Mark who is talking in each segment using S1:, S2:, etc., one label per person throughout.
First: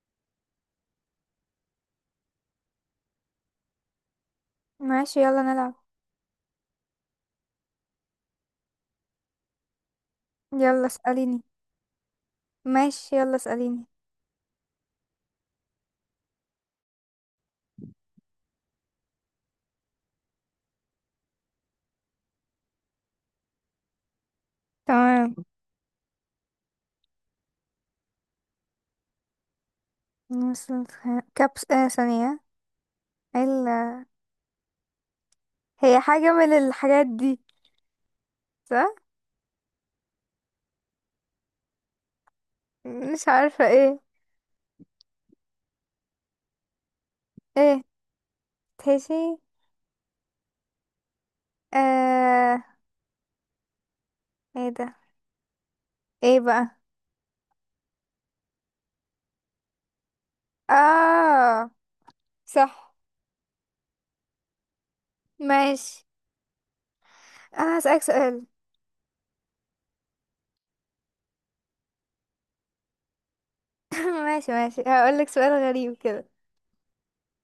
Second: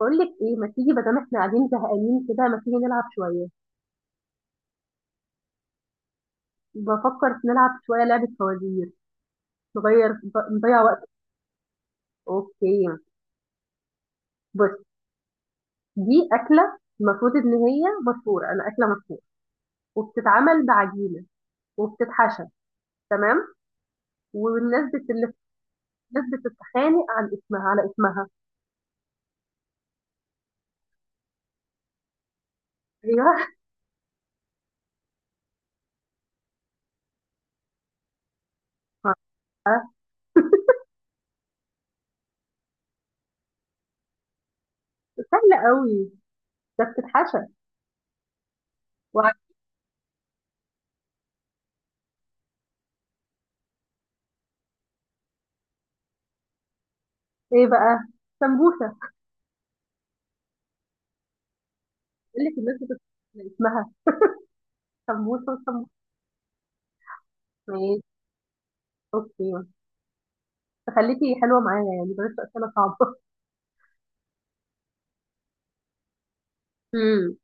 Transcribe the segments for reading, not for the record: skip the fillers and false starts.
S1: بقول لك ايه، ما تيجي بدل احنا قاعدين زهقانين كده، ما تيجي نلعب شويه.
S2: ماشي، يلا نلعب.
S1: بفكر نلعب شويه لعبه فوازير. نغير نضيع
S2: يلا
S1: وقت.
S2: اسأليني.
S1: اوكي.
S2: ماشي، يلا اسأليني.
S1: بص، دي اكله المفروض ان هي مشهوره، انا اكله مشهوره وبتتعمل بعجينه وبتتحشى، تمام. والناس
S2: تمام.
S1: الناس بتتخانق عن اسمها، على اسمها.
S2: مثل. كبس آه ثانية.
S1: ايوه.
S2: ال... هي حاجة من الحاجات دي، صح؟ مش عارفة ايه.
S1: سهله قوي. ده بتتحشى
S2: ايه تهشي.
S1: وعلى.
S2: آه. ايه ده؟ ايه بقى؟
S1: ايه بقى؟ سمبوسه.
S2: اه.
S1: بقول لك الناس
S2: صح.
S1: بتتخانق على اسمها، سمبوسه وسمبوسه.
S2: ماشي، انا
S1: ماشي.
S2: هسألك سؤال.
S1: اوكي. تخليكي حلوة معايا يعني، بلاش أسئلة صعبة.
S2: ماشي ماشي، هقولك سؤال غريب كده.
S1: امم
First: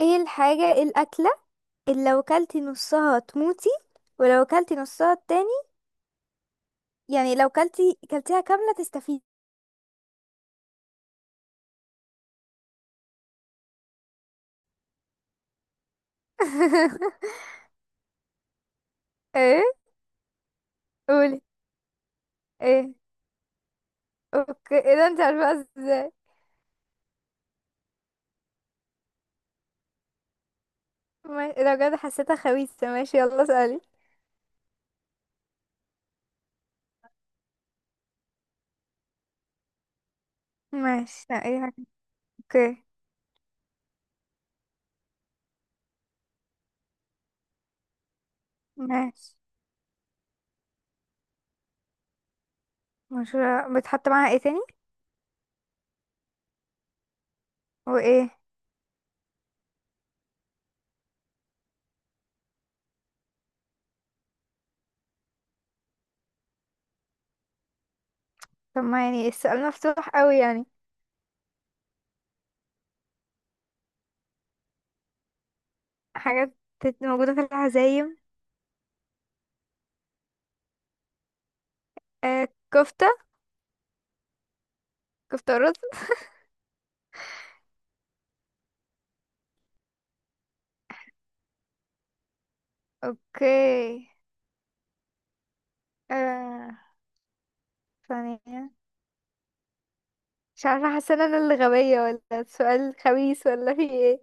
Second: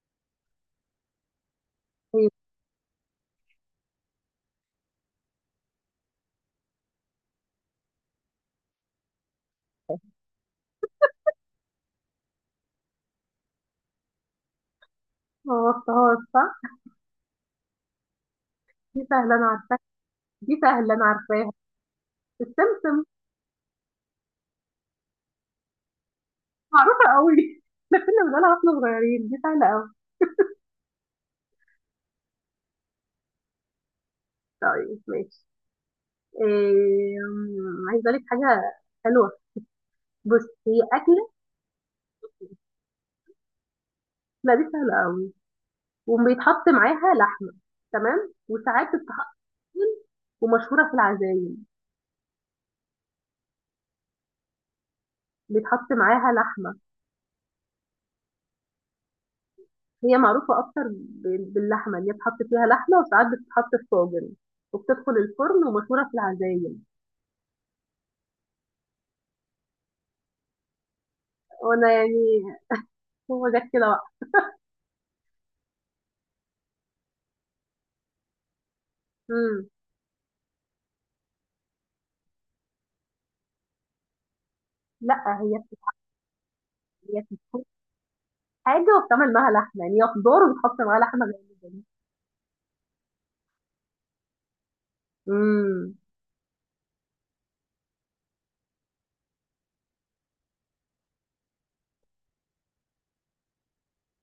S2: ايه الحاجة إيه الأكلة اللي لو
S1: طيب.
S2: كلتي نصها تموتي، ولو كلتي نصها التاني، يعني لو كلتيها كاملة تستفيدي.
S1: ما وصفهاش صح. دي سهلة أنا
S2: ايه؟
S1: عارفاها. دي سهلة أنا
S2: قولي.
S1: عارفاها.
S2: ايه.
S1: السمسم.
S2: اوكي، ايه ده، انت عارفه ازاي؟
S1: معروفة قوي. احنا كنا بنقولها واحنا صغيرين، دي سهلة قوي.
S2: ماشي، لو بجد حسيتها خبيثه، ماشي، يلا اسالي.
S1: طيب ماشي. إيه... أم، عايزة أقول لك حاجة حلوة. بص، هي
S2: ماشي،
S1: أكلة.
S2: لا، ايه حاجه. اوكي.
S1: لا، دي سهلة قوي، وبيتحط معاها لحمة، تمام، وساعات
S2: ماشي.
S1: بتتحط، ومشهورة في العزايم.
S2: مشهورة، بتحط معاها ايه تاني؟
S1: بيتحط معاها لحمة.
S2: وايه؟
S1: هي معروفة أكتر باللحمة، اللي هي بتحط فيها لحمة، وساعات بتتحط في طاجن وبتدخل الفرن، ومشهورة في العزايم.
S2: طب، ما يعني السؤال مفتوح قوي يعني.
S1: وأنا يعني هو جت كده بقى.
S2: حاجات موجوده في العزايم.
S1: مم.
S2: آه، كفته.
S1: لا،
S2: كفته ورز.
S1: هي بتكون حاجة وبتعمل معاها لحمة، يعني هي خضار وبتحط معاها لحمة غير.
S2: اوكي.
S1: امم.
S2: آه، ثانيه. مش عارفه، حاسه ان انا اللي غبيه ولا السؤال خبيث ولا في ايه؟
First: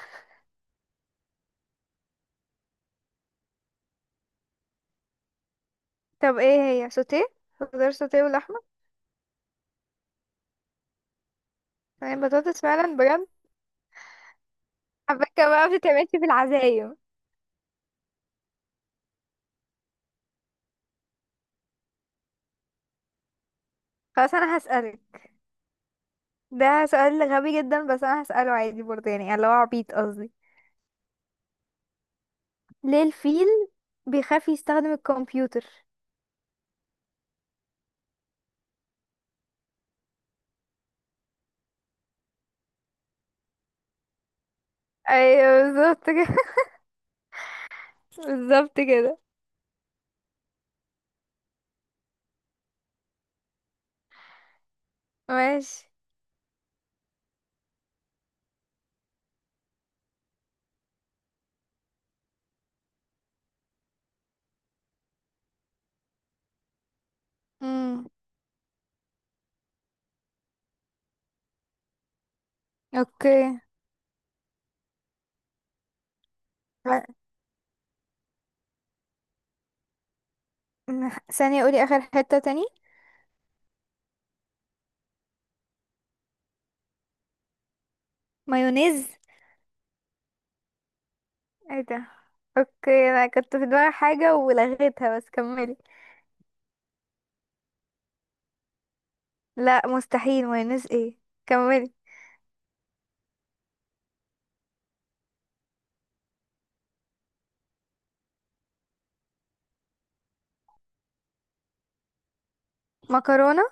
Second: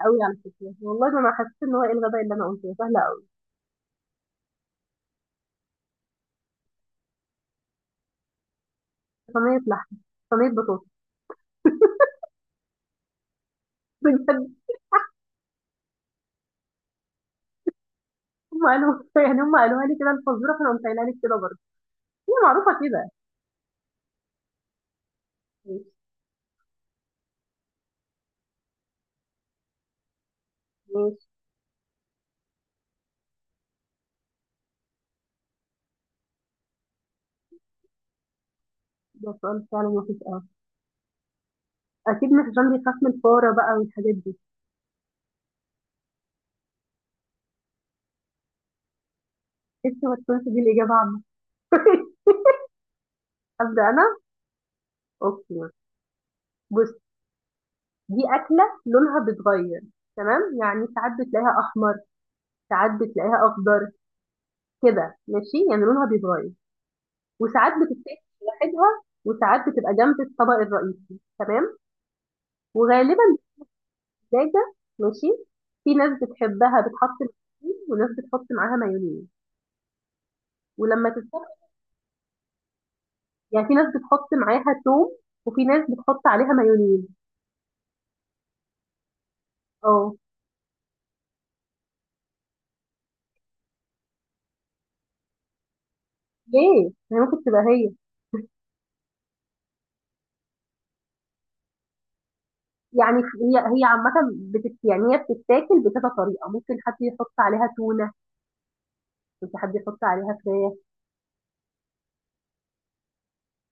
S1: قوي على فكرة والله. ده أنا حسيت إن هو إيه الغباء اللي أنا قلته، سهلة قوي.
S2: طب ايه هي، سوتيه؟ خضار سوتيه ولحمه؟
S1: صينية لحمة، صينية بطاطس.
S2: صينية بطاطس، فعلا بجد؟
S1: بجد.
S2: حبكة بقى بتتعملش في العزايم.
S1: هم قالوا، يعني هم قالوها لي كده الفزورة، فأنا قمت قايلها لك كده برضه، هي معروفة كده.
S2: خلاص، انا هسألك.
S1: ماشي
S2: ده سؤال غبي جدا، بس انا هسأله عادي برضه، يعني اللي هو عبيط قصدي.
S1: ماشي.
S2: ليه الفيل بيخاف يستخدم الكمبيوتر؟
S1: ده سؤال فعلا وحش قوي. اكيد مش عشان بيخاف من الفاره بقى والحاجات دي؟
S2: ايوه، بالظبط كده. بالظبط كده.
S1: انت ما تكونش دي الاجابه عنه. ابدا. انا اوكي.
S2: ماشي.
S1: بص، دي اكله لونها بيتغير، تمام، يعني ساعات بتلاقيها احمر، ساعات بتلاقيها اخضر، كده ماشي، يعني لونها بيتغير، وساعات
S2: امم.
S1: بتتاكل لوحدها، وساعات بتبقى جنب الطبق الرئيسي، تمام، وغالبا
S2: اوكي.
S1: دجاجه. ماشي. في ناس بتحبها
S2: لا،
S1: بتحط معاها طحين، وناس بتحط معاها مايونيز ولما تتسبك.
S2: ثانية، قولي اخر حتة تاني.
S1: يعني في ناس بتحط معاها توم، وفي ناس بتحط عليها مايونيز.
S2: مايونيز؟
S1: اه.
S2: ايه ده؟ اوكي، انا كنت في دماغي حاجة ولغيتها، بس كملي.
S1: ليه؟ هي ممكن تبقى هي.
S2: لا، مستحيل مايونيز، ايه؟ كملي.
S1: يعني هي عامة بتت، يعني هي بتتاكل بكذا طريقة، ممكن حد يحط عليها تونة، ممكن حد يحط عليها فراخ.
S2: مكرونة.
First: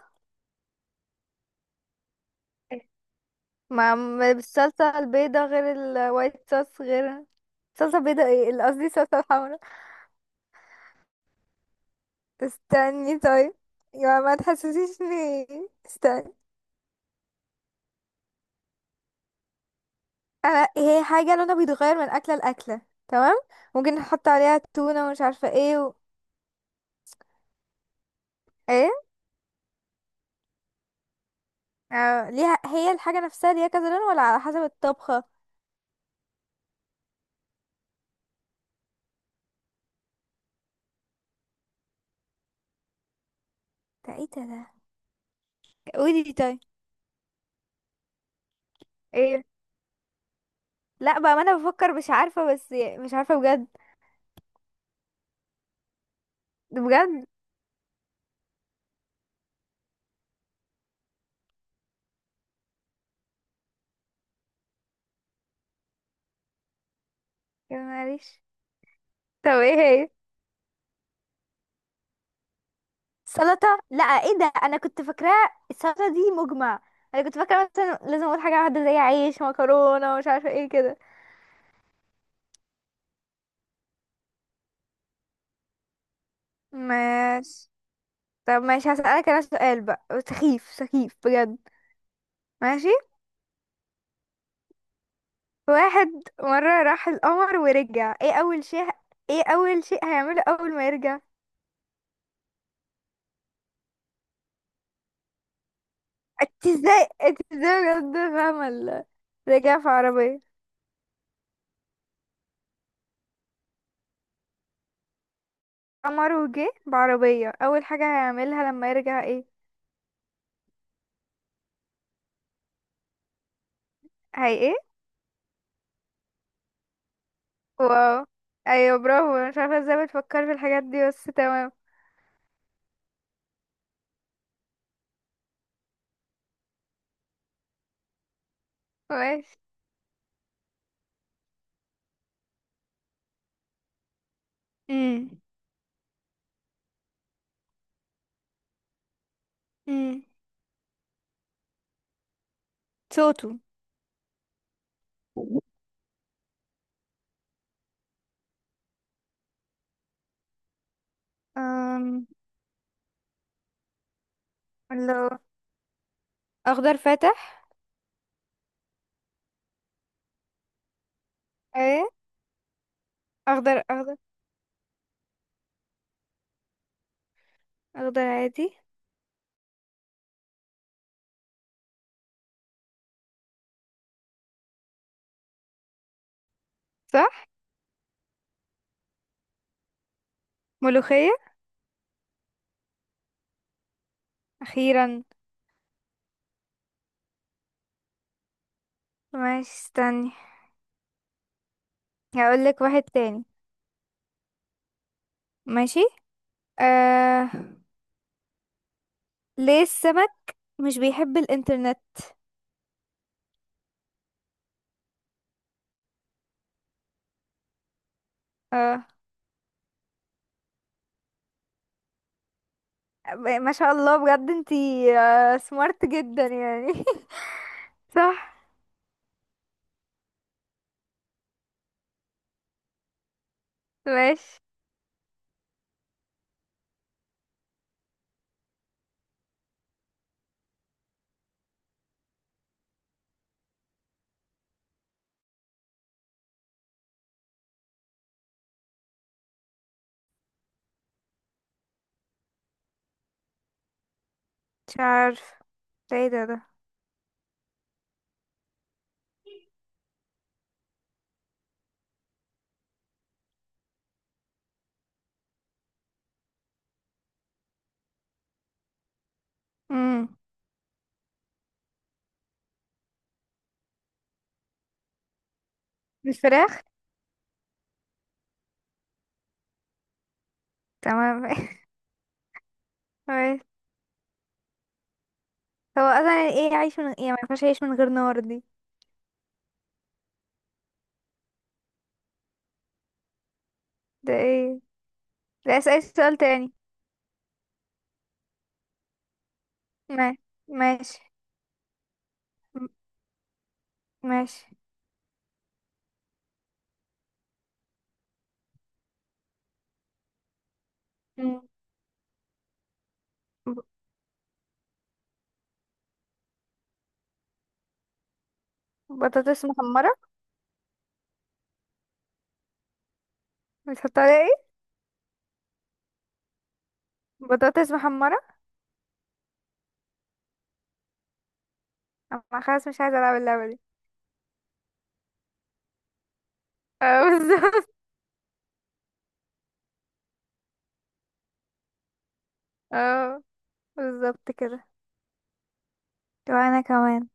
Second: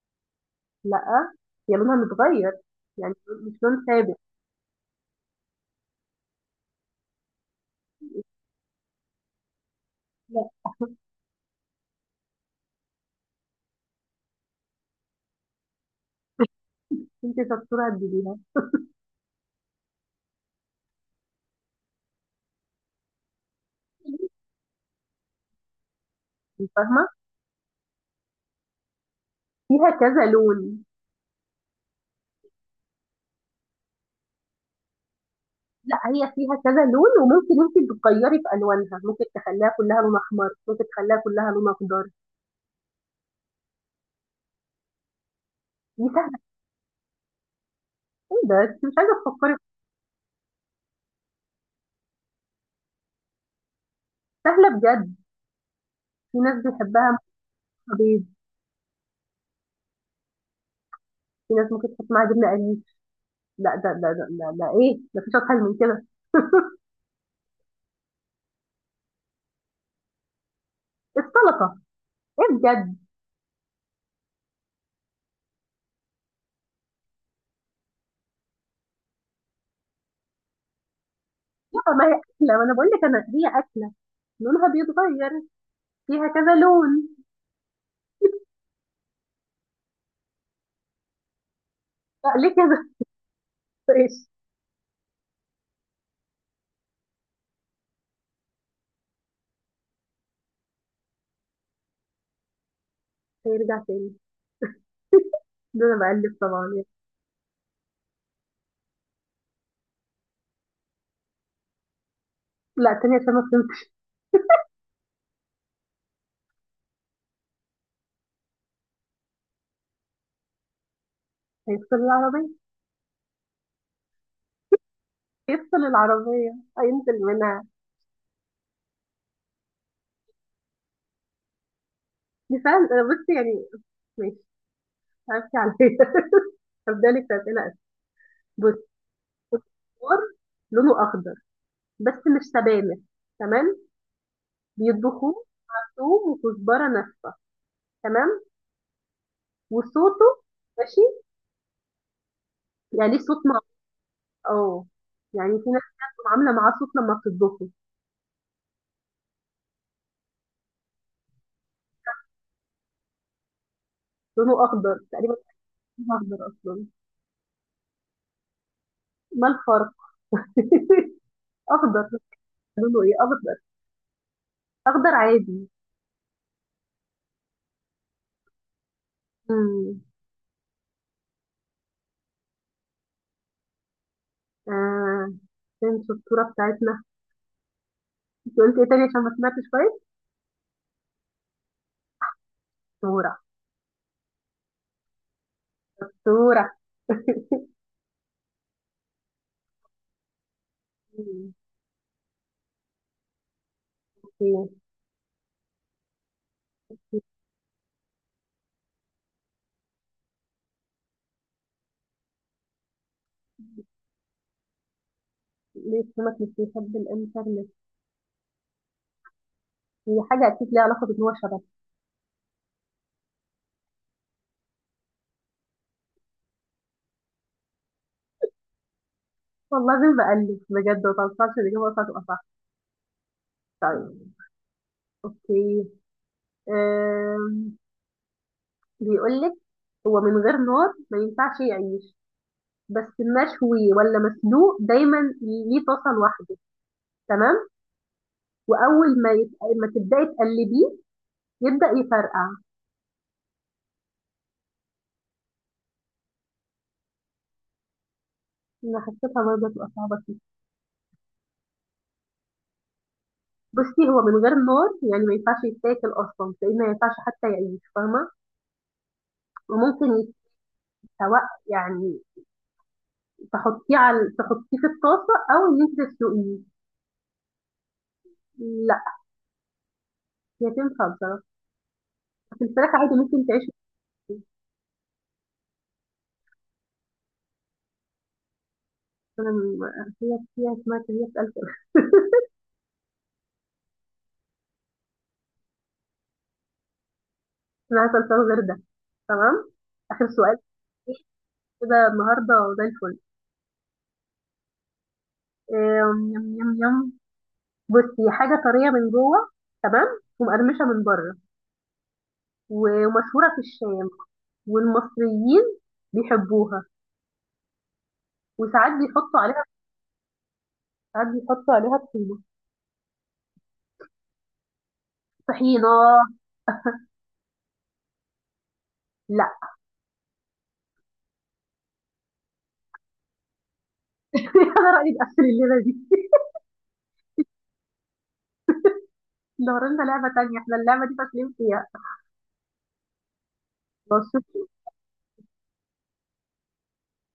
S1: لا، هي لونها متغير، يعني مش لون ثابت.
S2: بالصلصة البيضة غير، الوايت صوص غير. صلصة بيضة، ايه اللي قصدي، صلصة حمرا.
S1: لا.
S2: استني طيب. يا ما تحسسيشني. استني.
S1: انت شطورة تجيبيها.
S2: انا هي حاجة لونها بيتغير من أكلة لأكلة، تمام. ممكن نحط عليها تونة ومش عارفة ايه.
S1: انت فاهمة.
S2: ايه.
S1: فيها كذا لون.
S2: آه، ليها، هي الحاجة نفسها ليها كذا لون ولا على حسب الطبخة؟
S1: لا، هي فيها كذا لون، وممكن انت تغيري في الوانها، ممكن تخليها كلها لون احمر، ممكن تخليها كلها لون اخضر.
S2: ده ايه ده؟ ده
S1: دي
S2: قولي دي
S1: سهلة.
S2: طيب.
S1: ايه ده، انت مش عايزة
S2: ايه.
S1: تفكري؟
S2: لا بقى، ما انا بفكر، مش عارفة بس. مش عارفة بجد.
S1: سهلة بجد. في ناس بيحبها مع
S2: بجد.
S1: بيض، في ناس ممكن تحط معاها جبنة قريش. لا، ده ايه، مفيش اسهل من كده.
S2: يا معلش. طب ايه هي؟
S1: السلطه. ايه بجد.
S2: سلطة؟ لا، ايه ده، انا كنت فاكراه السلطة دي مجمع. انا كنت فاكرة مثلا لازم اقول حاجة واحدة زي عيش، مكرونة، ومش عارفة ايه كده.
S1: لا، ما هي اكله، ما انا بقول لك انا هي اكله لونها بيتغير، فيها كذا لون.
S2: ماشي. طب ماشي، هسألك انا سؤال بقى، سخيف سخيف بجد.
S1: لا، ليه
S2: ماشي.
S1: كده؟ ايش.
S2: واحد، مرة راح القمر ورجع، ايه اول شيء؟ ايه اول شيء هيعمله اول ما يرجع؟
S1: هيرجع تاني؟ ده انا بقلب
S2: انت
S1: طبعا.
S2: ازاي، انت ازاي بجد فاهمة؟ رجع في عربية.
S1: لا، تاني عشان ما فهمتش.
S2: قمر وجه بعربية، اول حاجة هيعملها لما يرجع ايه؟
S1: هيفصل العربيه.
S2: هي ايه؟
S1: يفصل العربيه، هينزل منها.
S2: واو. ايوه، برافو. انا مش عارفه ازاي بتفكر في الحاجات دي، بس تمام.
S1: دي فعلا أنا، بص يعني، ماشي، هبكي عليها. هبدا لك اسئله أسهل. بص،
S2: ماشي.
S1: فور، لونه اخضر بس مش سبانخ، تمام،
S2: امم.
S1: بيطبخوه ثوم وكزبره ناشفه، تمام،
S2: امم.
S1: وصوته، ماشي، يعني ليه صوت
S2: صوته.
S1: مع. اه، يعني في ناس كده بتبقى عامله معاه صوت لما بتطبخه.
S2: أم...
S1: لونه اخضر
S2: لو.
S1: تقريبا. لونه اخضر اصلا.
S2: اخضر فاتح.
S1: ما الفرق؟ اخضر.
S2: ايه.
S1: لونه ايه؟ اخضر.
S2: اخضر اخضر.
S1: اخضر عادي.
S2: اخضر عادي.
S1: امم آه. فين الصورة بتاعتنا؟
S2: صح.
S1: انت قلت ايه تاني عشان ما سمعتش كويس؟
S2: ملوخية.
S1: صورة.
S2: اخيرا.
S1: صورة.
S2: ماشي، استني.
S1: مم.
S2: هقولك واحد تاني.
S1: اوكي.
S2: ماشي. آه... ليه السمك مش بيحب الانترنت؟
S1: ليه السمك مش بيحب الانترنت؟
S2: اه.
S1: هي حاجة اكيد ليها علاقة بان هو شبك.
S2: ما شاء الله بجد انتي. آه، سمارت جدا يعني. صح.
S1: والله زي ما بقلب بجد، ما توصلش الاجابة تبقى صح. طيب.
S2: ماشي.
S1: اوكي. آم، بيقول لك هو من غير نار ما ينفعش يعيش، بس مشوي ولا مسلوق دايما، ليه طاسه لوحده، تمام، واول ما يت... ما تبداي تقلبيه يبدا يفرقع.
S2: مش عارفه. ده ايه ده.
S1: انا حسيتها برضه تبقى صعبه فيه. بصي، هو من غير نار يعني ما ينفعش يتاكل اصلا، لان ما ينفعش حتى يعيش، فاهمه؟ وممكن
S2: امم.
S1: يتسوى، يعني تحطيه على، تحطيه في الطاسه او ان انت تسلقيه.
S2: بالفراخ.
S1: لا، هي تنفع بصراحه،
S2: تمام.
S1: بس الفراخ عادي ممكن
S2: تمام.
S1: تعيش.
S2: هو اصلا يعني ايه عايش من، يعني ما ينفعش يعيش من غير نار دي.
S1: انا م- هي، هي اسمها، هي بتقلق.
S2: ده ايه؟ ده اسأل سؤال تاني.
S1: انا عايزه الفراخ غير ده، تمام. آخر
S2: ما-
S1: سؤال.
S2: ماشي.
S1: كده النهاردة زي
S2: م-
S1: الفل.
S2: ماشي.
S1: يم يم يم. بصي، حاجة طرية من جوه، تمام، ومقرمشة من بره،
S2: مم.
S1: ومشهورة في
S2: ب-
S1: الشام، والمصريين بيحبوها، وساعات بيحطوا عليها،
S2: بطاطس محمرة.
S1: ساعات بيحطوا عليها طحينة.
S2: بتحط عليها ايه؟
S1: طحينة.
S2: بطاطس محمرة.
S1: لا.
S2: انا خلاص مش عايزة العب اللعبة دي.
S1: أنا رأيي نقفل الليلة دي.
S2: اه، بالظبط.
S1: لو لنا لعبة تانية، احنا اللعبة دي فاشلين
S2: اه، بالظبط
S1: فيها.
S2: كده. طب انا كمان.